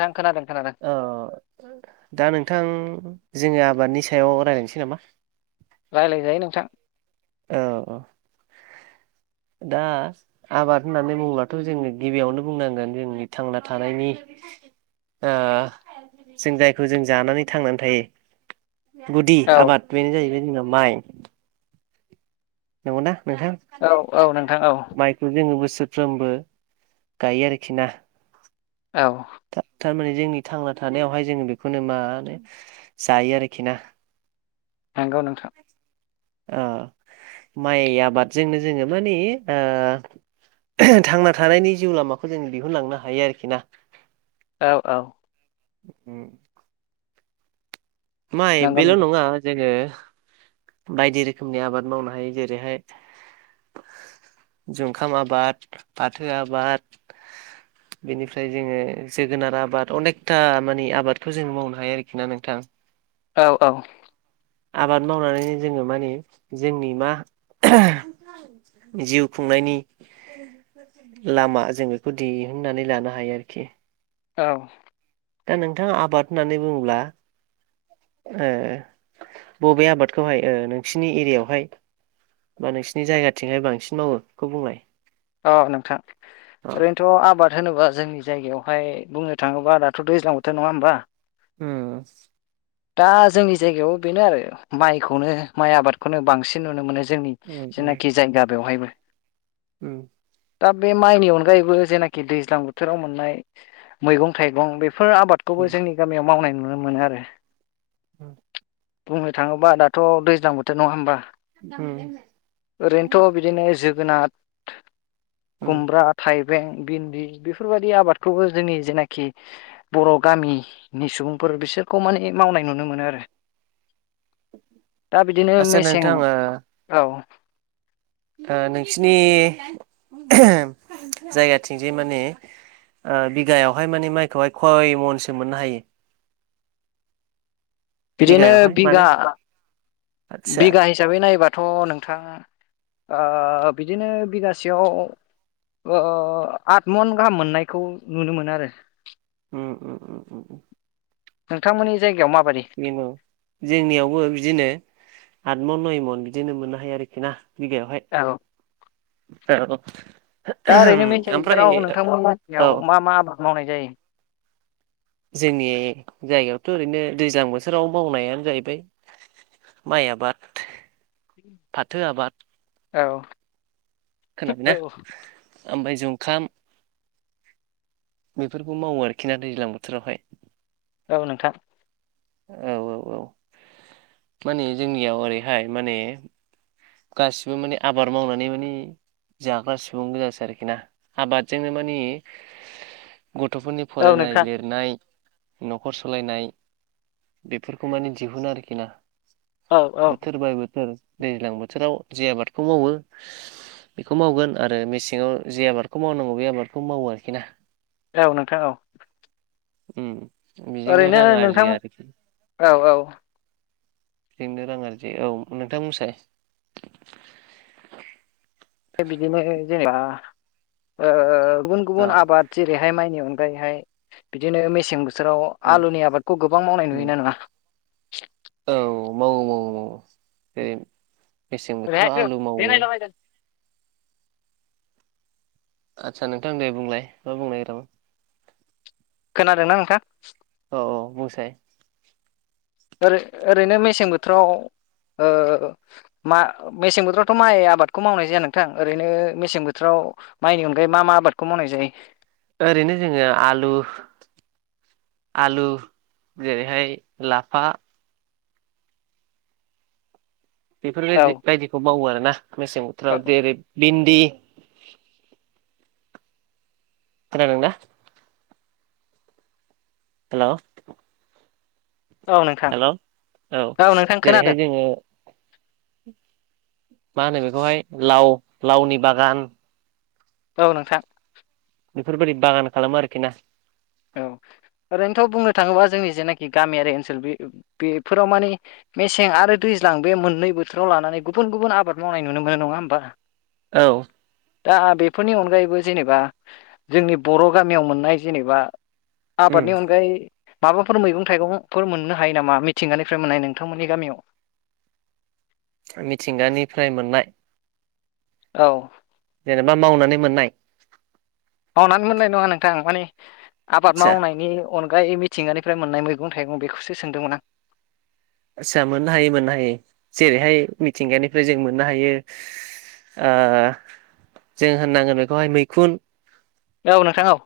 नोंथां खोनादों खोनादों। औ दा नोंथां जोङो आबादनि सायाव रायज्लायनोसै नामा? रायज्लायजायो नोंथां। औ औ। दा आबाद होननानै बुङोब्लथ' जोङो गिबियावनो बुंनांगोन जोंनि थांना थानायनि ओ जों जायखौ जों जानानै थांनानै थायो। गुदि औ आबाद बेनो जाहैबाय जोंना माइ। नंगौना नोंथां? औ औ नोंथां औ माइखौ जोङो बोसोर फ्रोमबो गायो आरोखि ना? औ। था थारमाने जोंनि थांना थानायावहाय जोङो बेखौनो मानो जायो आरोखि ना। नंगौ नोंथां। ओ माइ आबादजोंनो जोङो मानि ओ थांना थानायनि जिउ लामाखौ जों दिहुनलांनो हायो आरोखि ना। औ औ। उम। माय नंगौ बेल' नोंथां नङा जोङो बायदि रोखोमनि आबाद मावनो हायो जेरैहाय जुंखाम आबाद फाथो आबाद बेनिफ्राय जोङो जोगोनार आबाद अनेकथा मानि आबादखौ जों मावनो हायो आरोखि ना नोंथां। औ औ। आबाद मावनानैनो जोङो मानि जोंनि मा जिउ खुंनायनि लामा जों बेखौ दिहुननानै लानो हायो आरोखि। औ। दा नोंथाङा आबाद होननानै बुङोब्ला ओ बबे आबादखौहाय ओ नोंसिनि एरियायावहाय बा नोंसिनि जायगाथिंहाय बांसिन मावो बेखौ बुंलाय। औ नोंथां अ ओरैनोथ' आबाद होनोबा जोंनि जायगायावहाय बुंनो थाङोब्ला दाथ' दैज्लां बोथोर नङा होमबा? उम। दा जोंनि जायगायाव बेनो आरो माइखौनो माय आबादखौनो बांसिन नुनो मोनो। जोंनि उम जेनाखि जायगा बेवहायबो। उम। दा बे माइनि अनगायैबो जेनाखि दैज्लां बोथोराव मोननाय मैगं थाइगं बे बेफोर उम आबादखौबो जोंनि गामियाव मावनाय नुनो मोनो आरो औ बुंनो थाङोब्ला दाथ' दैज्लां बोथोर नङा होमबा उम ओरैनोथ' बिदिनो जोगोनार उम खुमब्रा थाइब बें बिन बेफोरबायदि आबादखौबो जोंनि जेनाखि बर' गामिनि सुबुंफो फोर बिसोरखौ माने मावनाय नुनो मोनो आरो दा बिदिनो आदसा मेसें नोंथां ओ औ ओ नोंसिनि जायगाथिं जे माने ओ बिघायावहाय माने माइखौहाय खयमनसो मोननो हायो बिदिनो बिगायावहाय माने बिघा आदसा बिघा हिसाबै नायोबा थ' नोंथाङा बिदिनो बिगासेयाव ओ ओ आठ मन गाहाम मोननायखौ नुनो मोनो आरो उम उम उम उम उम नोंथांमोननि जायगायाव माब बे जोंनियावबो बिदिनो आतमन नयमन बिदिनो मोननो हायो आरोखि ना बिगायावहाय औ औ दा ओरैनो मेसें ओमफ्राय बोथोराव नोंथांमोननि औ मानसयाव मा मा आबाद मावनाय जायो जोंनि जायगायावथ' ओरैनो दैज्लां बोथोराव मावनायानो जाहैबाय माइ आबाद, फाथो आबाद औ खोनाबायना औ ओमफ्राय जुंखाम बेफोरखौ मावो आरोखि ना दैज्लां बोथोरावहाय औ नोंथां औ औ औ माने जोंनियाव ओरैहाय माने गासिबो माने आबाद मावनानै मानि जाग्रा सुबुं गोजासै आरोखि ना आबादजोंनो मानि गथ'फोरनि औ फरायनाय नोंथां लिरनाय न'खर सालायनाय बेफोरखौ माने दिहुनो आरोखि ना औ औ बोथोर बाय बोथोर दैज्लां बोथोराव जि आबादखौ मावो बेखौ मावगोन आरो मेसेङाव जे आबादखौ मावनांगौ बे आबादखौ मावो आरोखि ना औ नोंथां औ उम बेजोंनो ओरैनो रां नोंथां आरजियो आरोखि औ औ बेजोंनो रां आरजियो औ नोंथां बुंसाय बिदिनो जेनेबा ओ गुबुन अ गुबुन आबाद जेरैहाय माइनि अनगायैहाय बिदिनो मेसें बोस बोसोराव उम आलुनि आबादखौ गोबां मावनाय नुयो उम ना नुआ? औ मावो मावो मावो बे मेसें बोथोराव आलु मावो आदसा नोंथां दे बुंलाय मा बुंनो नागिरदोंमोन खोनादोंना नोंथां? औ बुंसाय ओरो ओरैनो मेसें बोथोराव ओ मा मेसें बोथोरावथ' माइ आबादखौ मावनाय जाया नोंथां ओरैनो मेसें बोथोराव माइनि अनगायै मा मा आबादखौ मावनाय जायो? ओरैनो जोङो आलु आलु जेरैहाय लाफा औ बेफोरबायदि बायदिखौ मावो आरो ना मेसें बोथोराव जेरै बिन दि खोनादोंना? हेलौ औ नोंथां हेल' औ औ नोंथां जेरैहाय खोनादों जोङो मा होनो बेखौहाय लाव लावनि बागान औ नोंथां बेफोरबायदि बागान खालामो आरोखि ना औ ओरैनोथ' बुंनो थाङोबा जोंनि जेनाखि गामियारि ओनसोल बे बेफोराव माने मेसें आरो दैज्लां बे मोननै बोथोराव लानानै गुबुन गुबुन आबाद मावनाय नुनो मोनो नङा होमबा औ दा बेफोरनि अनगायैबो जेनेबा जोंनि बर' गामियाव मोननाय जेनेबा उम आबादनि अनगायै माबाफोर मैगं थाइगंफोर मोननो हायो नामा मिथिंगानिफ्राय मोननाय नोंथांमोननि गामियाव मिथिंगानिफ्राय मोननाय औ जेनेबा मावनानै मोननाय मावनानै मोननाय नङा नोंथां माने आबाद आदसा मावनायनि अनग गायै मिथिंगानिफ्राय मोननाय मैगं थाइगं बेखौसो सोंदोंमोन आं आस्सा मोननो हायो मोननो हायो जेरैहाय मिथिंगानिफ्राय जों मोननो हायो ओ जों होननांगोन बेखौहाय मैखुन औ नोंथां औ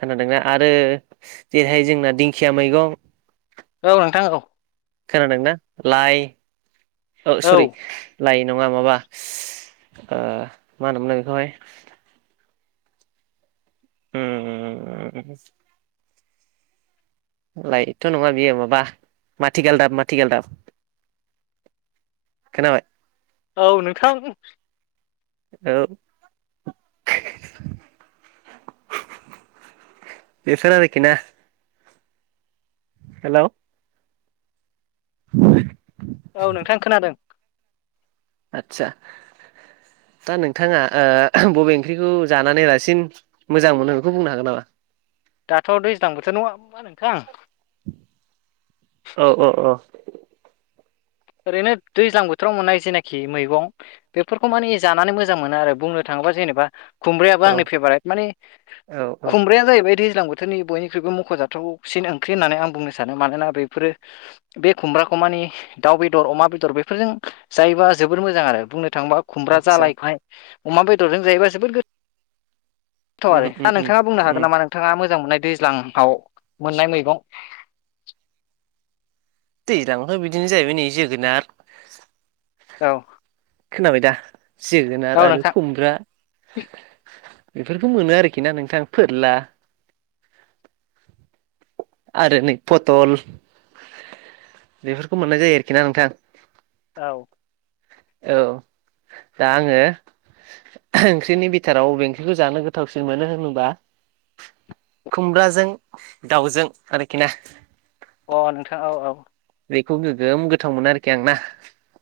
खोनादोंना आरो जेरैहाय जोंना दिंखिया मैगं औ नोंथां औ खोनादोंनाा लाइ औ सरि लायै नङा माबा ओ मा होनोमोनलाय बेखौहाय उम लायथ' नङा बियो माबा माथिगाल दाब माथिगाल दाब खोनाबाय औ नोंथां औ बेसोर आरोखि ना हेलौ [unintelligible] औ नोंथां खोनादों आतसा दा नोंथाङा बबे ओंख्रिखौ जानानै रासिन मोजां मोनो बेखौ बुंनो हागोन नामा? दाथ' दैज्लां बोथोर नङा होमबा नोंथां औ औ औ ओरैनो दैज्लां बोथोराव मोननाय जेनाखि मैगं बेफोरखौ माने जानानै मोजां मोनो आरो बुंनो थाङोब्ला जेनेबा खुमब्रायाबो औ आंनि पेब्रेट माने औ औ खुमब्राया दैज्लां बोथोरनि बयनिख्रुइबो मख'जाथावसिन ओंख्रि होननानै आं बुंनो सानो मानोना बेफोरो बे खुमब्राखौ मानि दाउ बेदर अमा बेदर बेफोरजों जायोबा जोबोर मोजां आरो बुंनो थाङोबा खुमब्रा आदसा जालायहाय अमा बेदरजों जायोबा जोबोद गो गोथाव उम आरो उम आ उम नोंथाङा बुंनो हागोन उम नामा नोंथाङा मोजां मोननाय दैज्लांआव मोननाय मैगं दैज्लांथ' बिदिनो जाहैबाय नै जोगोनार औ खोनाबाय दा जोगोनार औ आरो नोंथां खुमब्रा बेफोरखौ मोनो आरोखि ना नोंथां फोरला आरो नै पथल बेफोरखौ मोननाय जायो आरोखि ना नोंथां औ औ दा आङो ओंख्रिनि बिथोराव अबे ओंख्रिखौ जानो गोथावसिन मोनो होनोबा खुमब्राजों दाउजों आरोखि ना। अ नोंथां औ औ। बेखौ गोगोम गोथाव मोनो आरोखि आंना।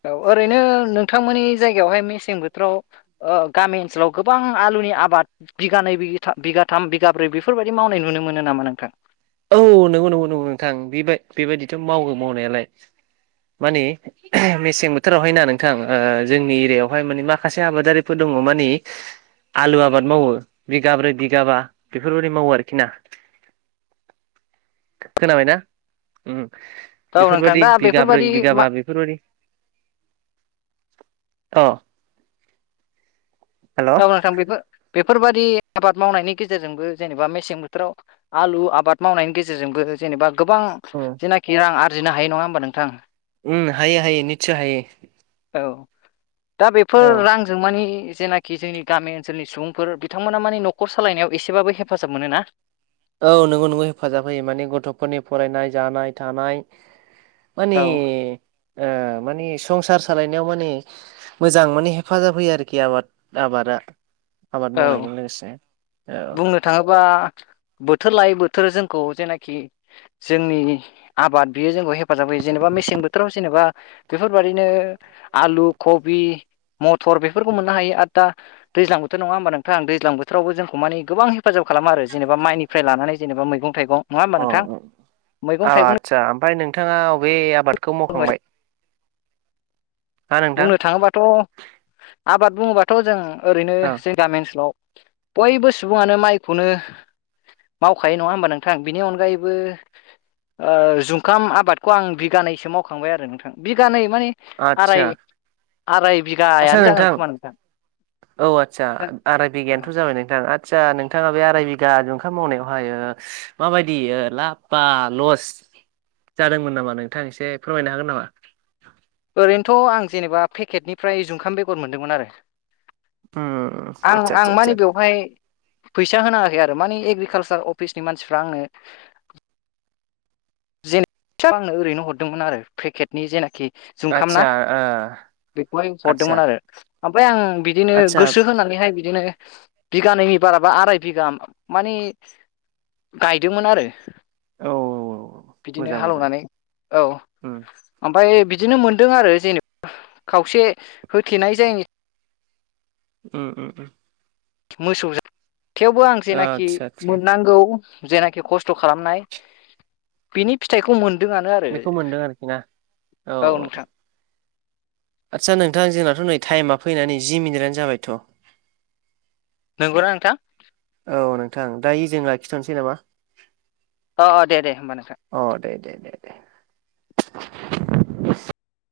औ ओरैनो नोंथांमोननि जायगायावहाय मेसें बोथोराव ओ गामि ओनसोलाव गोबां आलु नि आबाद बिगानैै बि बिगाथाम बिगाब्रै बेफोरबायदि मावनाय नुनो मोनो नामा नोंथां? औ नंगौ नंगौ नंगौ नोंथां बेबाय बेबायदिथ' मावो मावनायालाय। माने मेसें बोथोरावहाय ना नोंथां ओ जोंनि एरियायावहाय माने माखासे आबादारिफोर दं दङ' माने आलु आबाद मावो बिगाब्रै बिगाबा बेफोरबायदि मावो आरोखि ना। खोनाबायना? ओम। औ नोंथां बेफोरबायदि दा बिगाब्रै बेफोरबादि मा बिगाबा बेफोरबायदि अ। हेल' औ [unintelligible] बिबो बेफोरबादि आबाद मावनायनि गेजेरजोंबो जेनेबा मेसें बोथोराव आलु आबाद मावनायनि गेजेरजोंबो जेनेबा गोबां जेनाखि रां आरजिनो हायो नङा होमबा नोंथां? उम हायो हायो निसय हायो। औ दा औ बेफोर रांजों मानि जेनाखि खि जोंनि गामि ओनसोलनि सुबुंफोर बिथांमोना माने न'खर सालायनायाव एसेबाबो हेफाजाब मोनोना। औ नोंगौ नोंगौ हेफाजाब होयो माने गथ'फोरनि फरायनाय जानाय थानाय मानि औ ओ माने संसार सालायनायाव माने मोजां माने हेफाजाब होयो आरोखि आबाद आबादा आबाद औ मावनायजों लोगोसे बुंनो थाङोबा बोथोर लायै बोथोर जोंखौ जेनाखि जोंनि आबाद बियो जोंखौ हेफा हेफाजाब होयो जेनेबा मेसें बोथोराव जेनेबा बेफोरबाददिनो आलु, कबि मटर बेफोरखौ मोननो हायो आरो दा दैज्लां बोथोर बोथोर नङा होमबा नोंथां? दैज्लां बोथोरावबो जोंखौ माने गोबां हेफाजाब खालामो आरो जेनेबा माइनिफ्राय लानानै जेनेबा मैग थाइगं नङा होमबा अ नोंथां औ मैगं थाइगं आथसा ओमफ्राय नोंथाङा अबे आबादखौ मावखांबाय हा नोंथां बुंनो थाङोबाथ' आबाद बुङोबाथ' जों ओरैनो औ जों गामि ओनसोलाव बयबो सुबुङानो माइखौनो मावखायो नङा होमबा नोंथां बिनि अनगायैबो ओ जुखाम आबादखौ आं बिगानैसो मावखांबाय आरो नोंथां बिगानै माने आराय आराय आस्सा बिगायानो जागोन नोंथां खोमा औ आथसा आराय बिघायानोथ' जाबाय नोंथां आ आदसा नोंथाङा बे आराय बिघा जुखाम मावनायावहायो माबायदि ओ लाब बा लस जादोंमोन नामा नोंथां एसे फोरमायनो हागोन नामा? ओरैनोथ' आं जेनेबा पेकेटनिफ्राय जुंखाम बेगर मोनदोंमोन आरो। उम आं आदसा आं आदसा माने बेवहाय फैसा होनाङाखै आरो माने एग्रिकालसार अफिसनि मानसिफ्रा आंनो जेनेखि आंनो ओरैनो हरदोंमोन आरो पेकेटनि जेनाखि जुंखाम ना आदसा आदसा ओ बेखौहाय आदसा हरदोंमोन आरो आमफाय आं बिदिनो आदसा गोसो होनानैहाय बि बिदिनो बिघानैनि बाराबा आराय बिघा माने गायदोंमोन आरो। औ औ औ। बिदिनो हालेवनानै औ उम ओमफाय बि बिदिनो मोनदों आरो जेनेबा खावसे होथेनाय जायिनि ओ ओ ओ। मोसौ जा [unintelligible] थेवबो आं जेनाखि आदसा आदसा मोननांगौ जेनाखि खस्थ खालामनाय बिनि फिथाइखौ मोन दोंआनो आरो बेखौ मोनदों आरोखि ना औ नोंथां। आदसा नोंथा जोंनाथ नै टाइमा फैनानै जि मिनिटआनो जाबायथ। नोंगौ ना नोंथां? औ नोंथां दायो जों लाखिथनोसै नामा? अ अ दे दे होमबा नोंथां। अ [inaudible]